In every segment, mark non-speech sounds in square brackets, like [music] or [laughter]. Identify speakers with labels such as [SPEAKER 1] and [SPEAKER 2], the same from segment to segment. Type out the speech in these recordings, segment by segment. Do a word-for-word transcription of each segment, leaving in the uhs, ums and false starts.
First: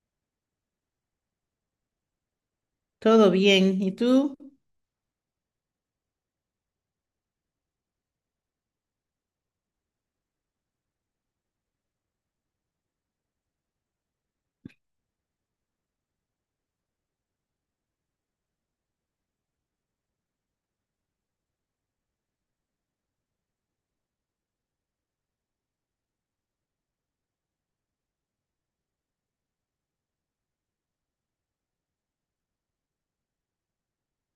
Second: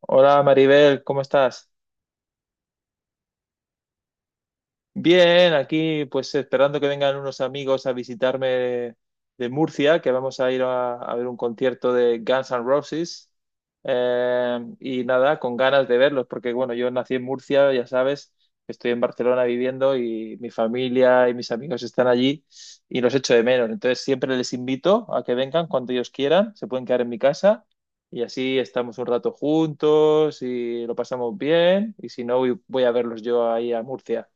[SPEAKER 1] Hola Maribel, ¿cómo estás?
[SPEAKER 2] Todo bien, ¿y tú?
[SPEAKER 1] Bien, aquí pues esperando que vengan unos amigos a visitarme de, de Murcia, que vamos a ir a, a ver un concierto de Guns N' Roses. Eh, y nada, con ganas de verlos, porque bueno, yo nací en Murcia, ya sabes, estoy en Barcelona viviendo y mi familia y mis amigos están allí y los echo de menos. Entonces siempre les invito a que vengan cuando ellos quieran, se pueden quedar en mi casa y así estamos un rato juntos y lo pasamos bien. Y si no, voy voy a verlos yo ahí a Murcia.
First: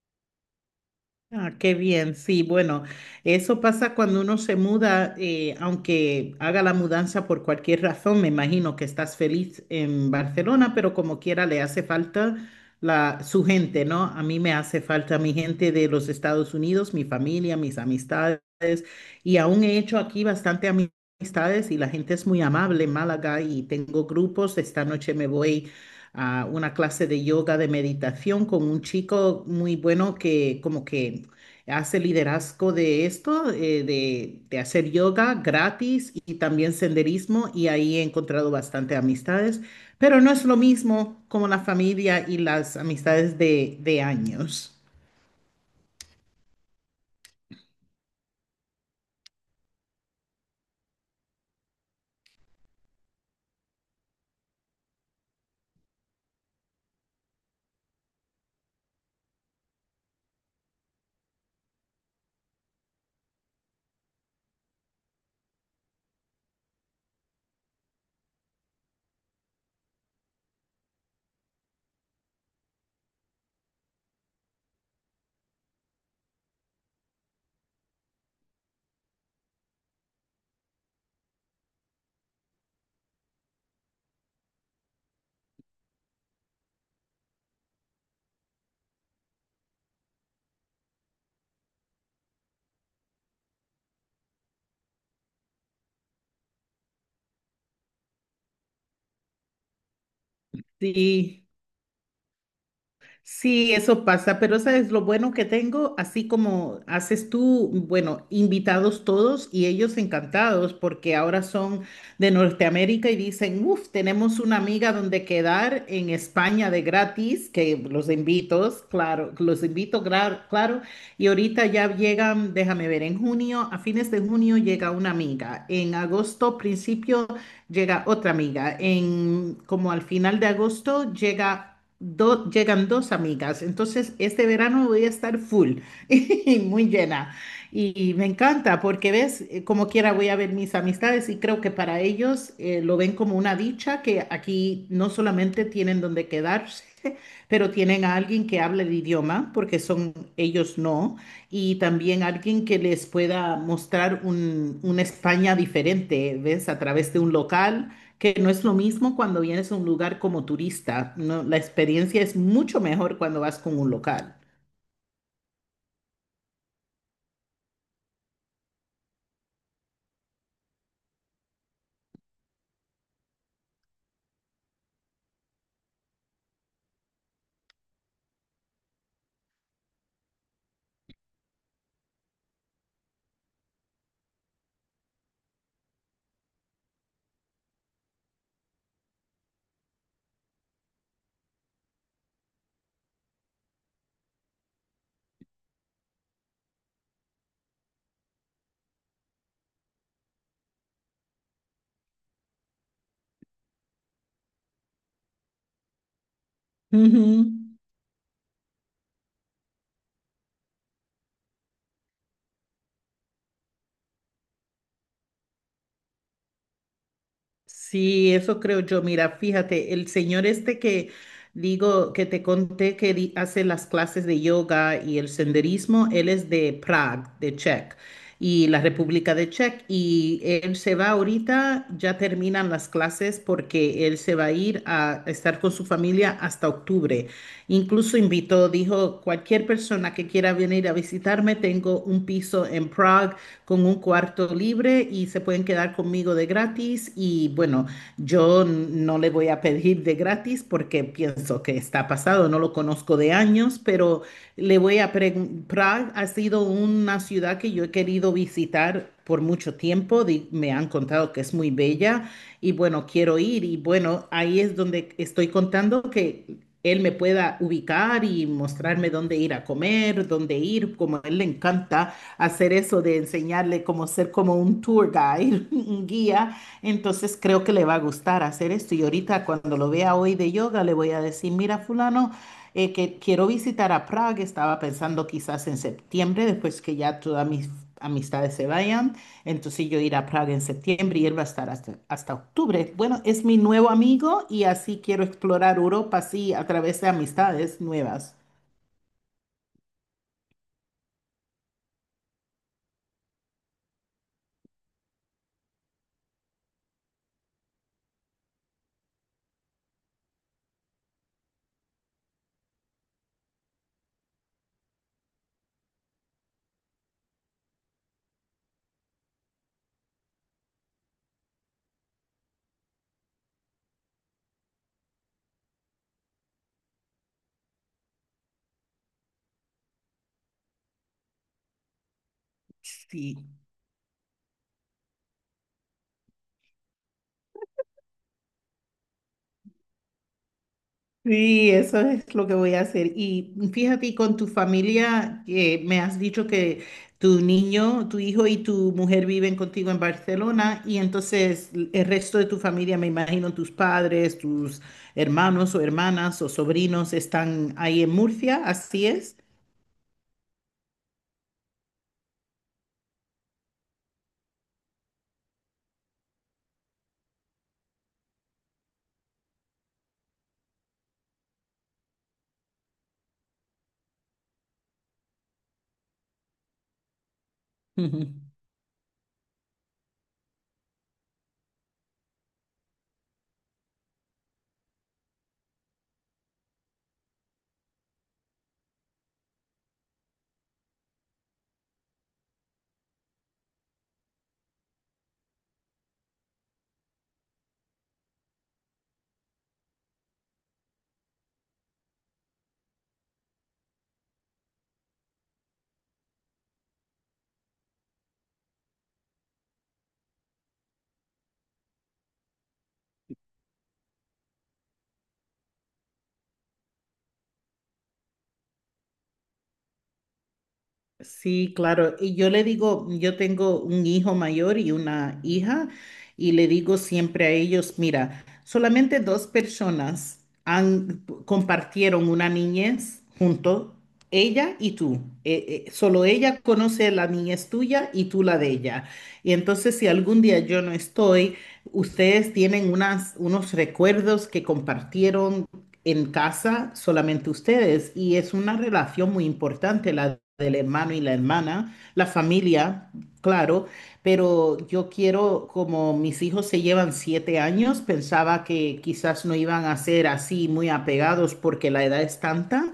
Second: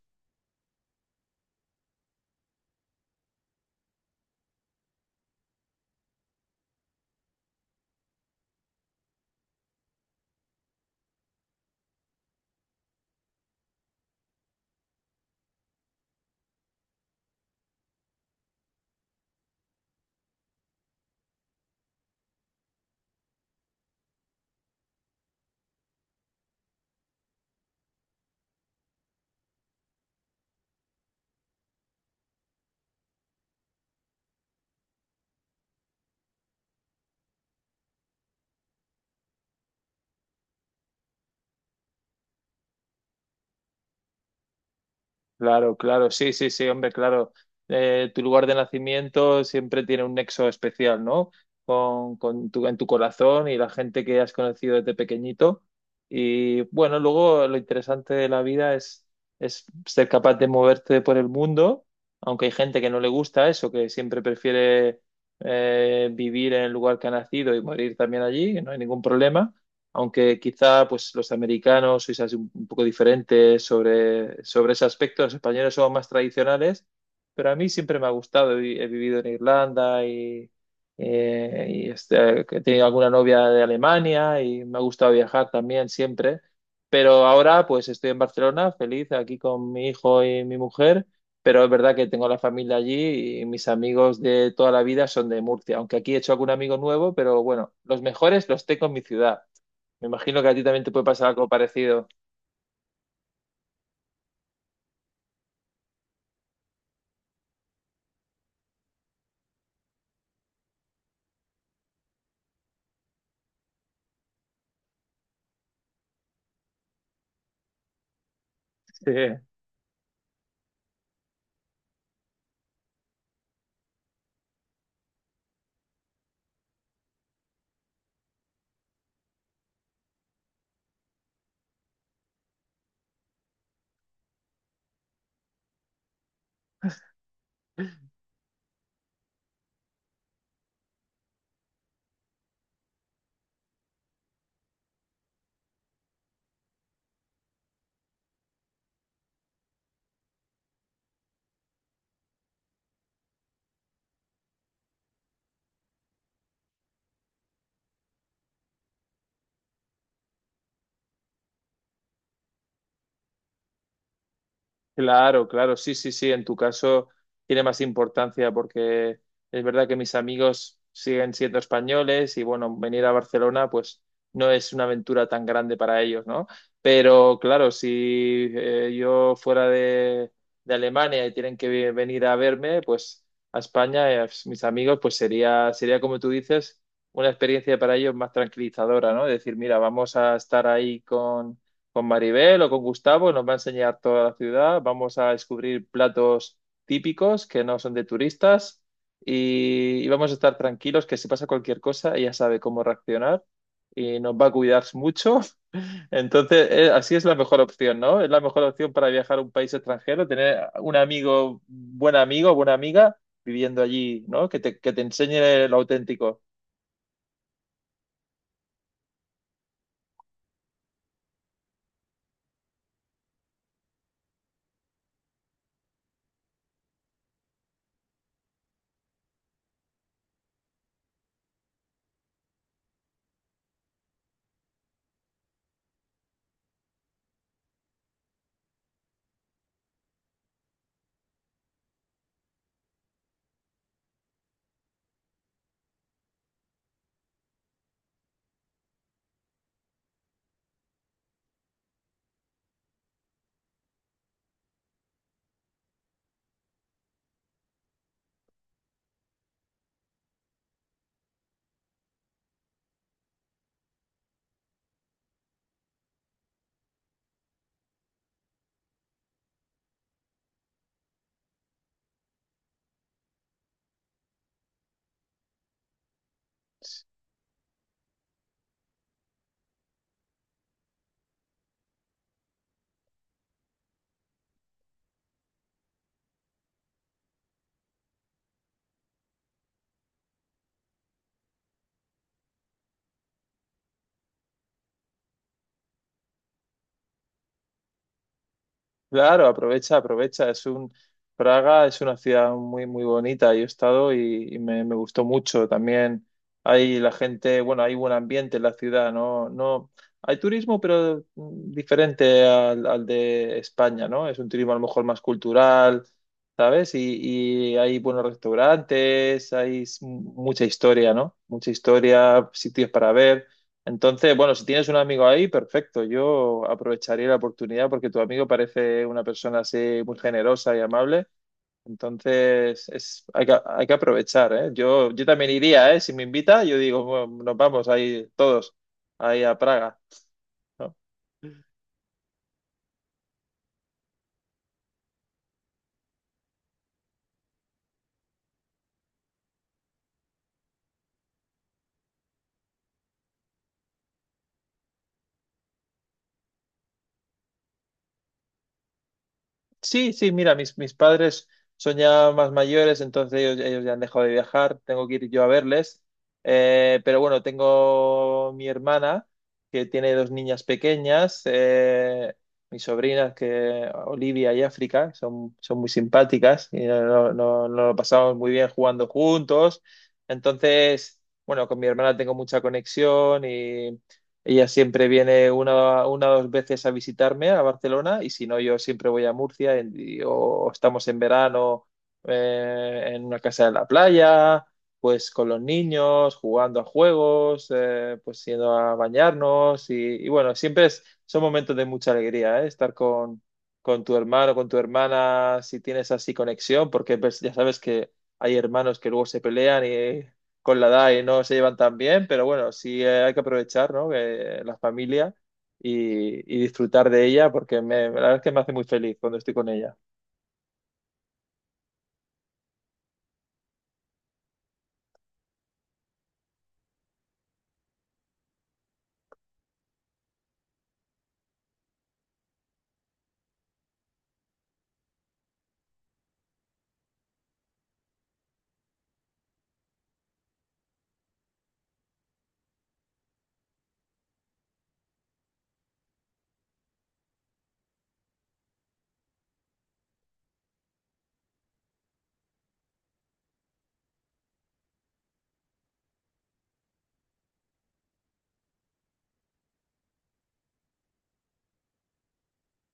[SPEAKER 2] Ah, qué bien, sí, bueno, eso pasa cuando uno se muda, eh, aunque haga la mudanza por cualquier razón, me imagino que estás feliz en Barcelona, pero como quiera le hace falta la, su gente, ¿no? A mí me hace falta mi gente de los Estados Unidos, mi familia, mis amistades, y aún he hecho aquí bastante ami- amistades y la gente es muy amable en Málaga y tengo grupos, esta noche me voy a una clase de yoga, de meditación con un chico muy bueno que como que hace liderazgo de esto, eh, de, de hacer yoga gratis y también senderismo y ahí he encontrado bastante amistades, pero no es lo mismo como la familia y las amistades de, de años.
[SPEAKER 1] Claro, claro, sí, sí, sí, hombre, claro. Eh, tu lugar de nacimiento siempre tiene un nexo especial, ¿no? Con, con tu, en tu corazón y la gente que has conocido desde pequeñito. Y bueno, luego lo interesante de la vida es, es ser capaz de moverte por el mundo, aunque hay gente que no le gusta eso, que siempre prefiere eh, vivir en el lugar que ha nacido y morir también allí, que no hay ningún problema. Aunque quizá pues, los americanos sois así un un poco diferentes sobre, sobre ese aspecto, los españoles somos más tradicionales, pero a mí siempre me ha gustado. He, vi- he vivido en Irlanda y, eh, y, este, he tenido alguna novia de Alemania y me ha gustado viajar también siempre. Pero ahora pues estoy en Barcelona, feliz aquí con mi hijo y mi mujer, pero es verdad que tengo la familia allí y mis amigos de toda la vida son de Murcia, aunque aquí he hecho algún amigo nuevo, pero bueno, los mejores los tengo en mi ciudad. Me imagino que a ti también te puede pasar
[SPEAKER 2] Sí.
[SPEAKER 1] algo parecido.
[SPEAKER 2] Sí, eso pasa, pero sabes lo bueno que tengo, así como haces tú, bueno, invitados todos y ellos encantados porque ahora son de Norteamérica y dicen, uff, tenemos una amiga donde quedar en España de gratis, que los invito,
[SPEAKER 1] Sí,
[SPEAKER 2] claro, los invito, gra- claro, y ahorita ya llegan, déjame ver, en junio, a fines de junio llega una amiga, en agosto, principio, llega otra amiga, en como al final de agosto llega do- llegan dos amigas, entonces este verano voy a estar full [laughs] y muy llena. Y me encanta porque ves, Eh, como quiera voy a ver mis amistades y creo que para ellos eh, lo ven como una dicha que aquí no solamente tienen donde quedarse, pero tienen a alguien que hable el idioma, porque son ellos no, y también alguien que les pueda mostrar un, una España diferente, ¿ves? A través de un local, que no es lo mismo cuando vienes a un lugar como turista, ¿no? La experiencia es mucho mejor cuando vas con un local.
[SPEAKER 1] claro, claro, sí, sí, sí. En tu caso tiene más importancia porque es verdad que mis amigos siguen siendo españoles y bueno, venir a Barcelona pues no es una aventura tan grande para ellos, ¿no? Pero claro, si eh, yo fuera de, de Alemania y tienen que ve- venir a verme, pues a España, eh, pues, mis amigos, pues sería, sería como tú dices, una experiencia para ellos más tranquilizadora, ¿no? Decir, mira, vamos a estar ahí con con Maribel o con Gustavo, nos va a enseñar toda la ciudad, vamos a descubrir platos típicos que no son de turistas y, y vamos a estar tranquilos que si pasa cualquier cosa ella sabe cómo reaccionar y nos va a cuidar mucho. [laughs] Entonces, eh, así es
[SPEAKER 2] Ujú.
[SPEAKER 1] la mejor opción, ¿no? Es la mejor opción para viajar a un país extranjero, tener un amigo, buen amigo, buena amiga viviendo allí, ¿no? Que te, que te enseñe lo auténtico.
[SPEAKER 2] Sí, eso creo yo. Mira, fíjate, el señor este que digo, que te conté que di- hace las clases de yoga y el senderismo, él es de Prague, de Czech, y la República de Czech, y él se va ahorita, ya terminan las clases porque él se va a ir a estar con su familia hasta octubre. Incluso invitó, dijo, cualquier persona que quiera venir a visitarme, tengo un piso en Prague con un cuarto libre y se pueden quedar conmigo de gratis. Y bueno, yo no le voy a pedir de gratis porque pienso que está pasado, no lo conozco de años, pero le voy a preguntar, ha sido una ciudad que yo he querido visitar por mucho tiempo, di- me han contado que es muy bella y bueno, quiero ir y bueno, ahí es donde estoy contando que él me pueda ubicar y mostrarme dónde ir a comer, dónde ir, como a él le encanta hacer eso de enseñarle como ser como un tour guide, [laughs] un guía, entonces creo que le va a gustar hacer esto. Y ahorita cuando lo vea hoy de yoga, le voy a decir, mira fulano, eh, que quiero visitar a Praga, estaba pensando quizás en septiembre, después que ya todas mis amistades se vayan, entonces yo ir a Praga en septiembre y él va a estar hasta, hasta octubre. Bueno, es mi nuevo amigo y así quiero explorar Europa, sí, a través de amistades nuevas.
[SPEAKER 1] Claro, aprovecha, aprovecha. Es un Praga es una ciudad muy, muy bonita. Yo he estado y, y me, me gustó mucho. También hay la gente, bueno, hay buen ambiente en la ciudad, ¿no? No, hay turismo, pero mm, diferente al, al de España, ¿no? Es un turismo a lo mejor más cultural, ¿sabes? Y, y hay buenos restaurantes, hay s- mucha historia, ¿no? Mucha historia, sitios para ver. Entonces, bueno, si tienes un amigo ahí, perfecto. Yo aprovecharía la oportunidad porque tu amigo parece una persona así muy generosa y amable. Entonces, es,
[SPEAKER 2] Sí,
[SPEAKER 1] hay que, hay que aprovechar, ¿eh? Yo, yo también iría, ¿eh? Si me invita, yo digo, bueno, nos vamos ahí todos, ahí a Praga, ¿no?
[SPEAKER 2] Sí, eso es lo que voy a hacer. Y fíjate, y con tu familia, que me has dicho que tu niño, tu hijo y tu mujer viven contigo en Barcelona, y entonces el resto de tu familia, me imagino tus padres, tus hermanos o hermanas o sobrinos están ahí en Murcia, ¿así es?
[SPEAKER 1] Sí, sí, mira, mis, mis padres son ya más mayores, entonces ellos, ellos ya han dejado de viajar, tengo que ir yo a verles. Eh, pero bueno, tengo mi hermana que tiene dos niñas pequeñas, eh, mis sobrinas que Olivia y África, son, son muy simpáticas y no, no, no no lo pasamos muy
[SPEAKER 2] [laughs]
[SPEAKER 1] bien jugando juntos. Entonces, bueno, con mi hermana tengo mucha conexión, ella siempre viene una, una o dos veces a visitarme a Barcelona y si no, yo siempre voy a Murcia en- y- o estamos en verano, eh, en una casa de la playa, pues con los niños, jugando a juegos, eh, pues yendo a bañarnos y, y bueno, siempre es- son momentos de mucha alegría, ¿eh? Estar con, con tu hermano, con tu hermana, si tienes así conexión, porque pues, ya sabes que hay hermanos que luego se pelean y con la edad y no se llevan tan bien, pero bueno, sí, eh, hay que aprovechar, ¿no? Que la familia y, y disfrutar de ella porque me, la verdad es que me hace muy feliz cuando estoy con ella.
[SPEAKER 2] Sí, claro. Y yo le digo, yo tengo un hijo mayor y una hija, y le digo siempre a ellos, mira, solamente dos personas han, compartieron una niñez junto, ella y tú. Eh, eh, solo ella conoce la niñez tuya y tú la de ella. Y entonces, si algún día yo no estoy, ustedes tienen unas, unos recuerdos que compartieron en casa solamente ustedes y es una relación muy importante la del hermano y la hermana, la familia, claro, pero yo quiero, como mis hijos se llevan siete años, pensaba que quizás no iban a ser así muy apegados porque la edad es tanta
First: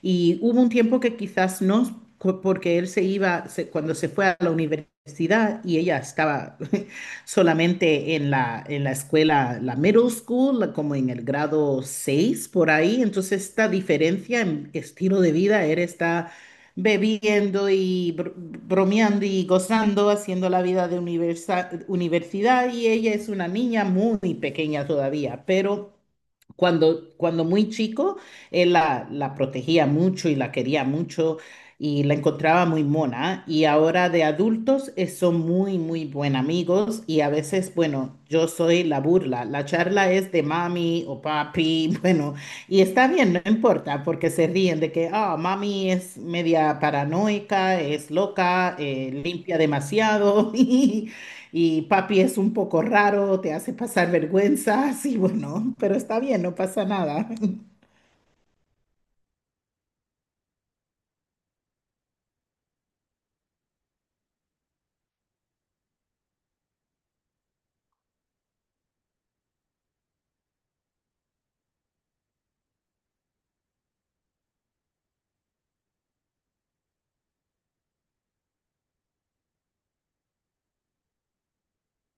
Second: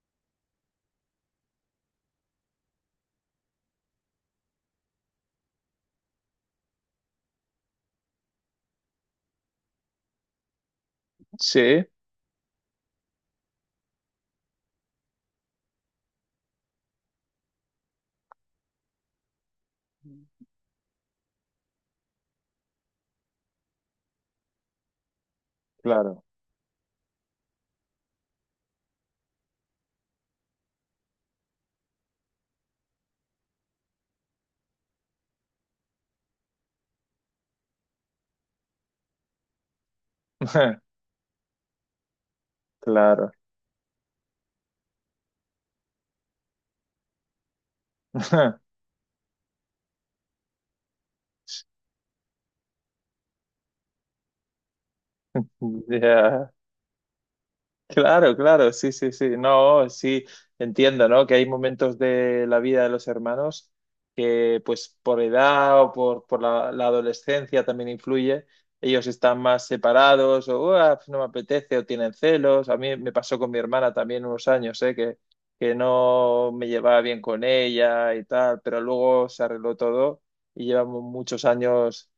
[SPEAKER 2] y hubo un tiempo que quizás no, cu- porque él se iba, se- cuando se fue a la universidad y ella estaba [laughs] solamente en la, en la escuela, la middle school, la- como en el grado
[SPEAKER 1] Sí,
[SPEAKER 2] seis por ahí. Entonces esta diferencia en estilo de vida, él está bebiendo y br- bromeando y gozando, haciendo la vida de universa- universidad y ella es una niña muy pequeña todavía, pero...
[SPEAKER 1] claro,
[SPEAKER 2] Cuando, cuando muy chico, él la, la protegía mucho y la quería mucho y la encontraba muy mona. Y ahora de adultos eh, son muy, muy buen amigos y a veces, bueno, yo soy la burla. La charla es de mami o papi, [laughs] bueno,
[SPEAKER 1] [laughs]
[SPEAKER 2] y está
[SPEAKER 1] claro.
[SPEAKER 2] bien, no importa, porque se ríen de que, ah, mami es media paranoica, es loca,
[SPEAKER 1] [laughs]
[SPEAKER 2] eh, limpia demasiado [laughs] y, y papi es un poco raro, te hace pasar vergüenza sí bueno, pero está bien,
[SPEAKER 1] Ya.
[SPEAKER 2] no pasa nada.
[SPEAKER 1] Claro, claro, sí, sí, sí. No, sí, entiendo, ¿no? Que hay momentos de la vida de los hermanos que, pues, por edad o por, por la, la adolescencia también influye. Ellos están más separados o "Uah, pues, no me apetece o tienen celos. A mí me pasó con mi hermana también unos años, ¿eh? Que, que no me llevaba bien con ella y tal, pero luego se arregló todo y llevamos muchos años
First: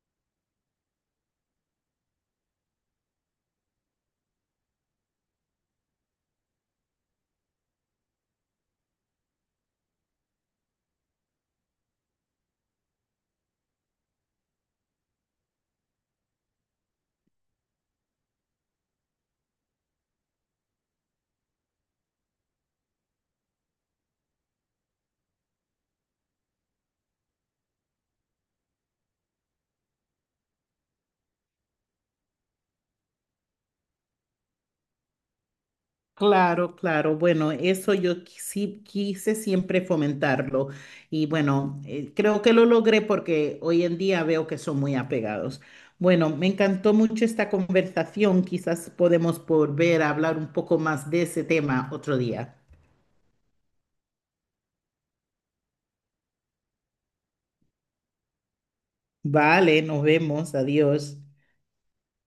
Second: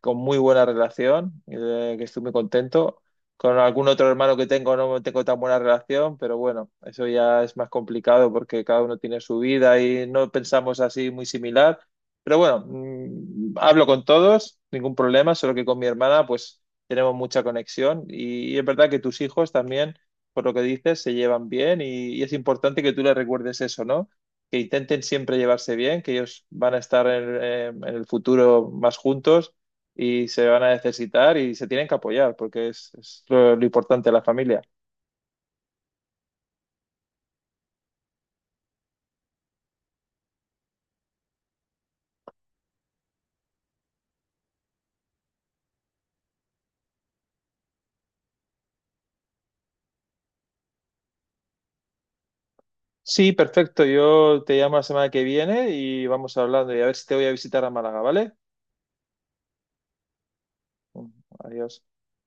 [SPEAKER 1] con muy buena relación, eh, que estoy muy contento. Con algún otro hermano que tengo no tengo tan buena relación, pero bueno, eso ya es más complicado porque cada uno tiene su vida y no pensamos así muy similar. Pero bueno, mm, hablo con todos, ningún problema, solo que con mi hermana pues tenemos mucha conexión y, y es verdad que tus hijos también, por lo que dices, se llevan bien y, y es importante que tú les recuerdes eso, ¿no? Que intenten siempre llevarse bien, que ellos van a estar en en- en el futuro más juntos y se van a necesitar y se tienen que apoyar porque es, es lo, lo importante de la familia.
[SPEAKER 2] Claro, claro. Bueno, eso yo qui- sí quise siempre fomentarlo y bueno, eh, creo que lo logré porque hoy en día veo que son muy apegados. Bueno, me encantó mucho esta conversación. Quizás podemos volver a hablar un poco más de ese tema otro día.
[SPEAKER 1] Sí, perfecto. Yo te llamo la semana que viene y vamos hablando y a ver si te voy a visitar a Málaga, ¿vale?
[SPEAKER 2] Vale, nos vemos.
[SPEAKER 1] Mm,
[SPEAKER 2] Adiós.
[SPEAKER 1] adiós.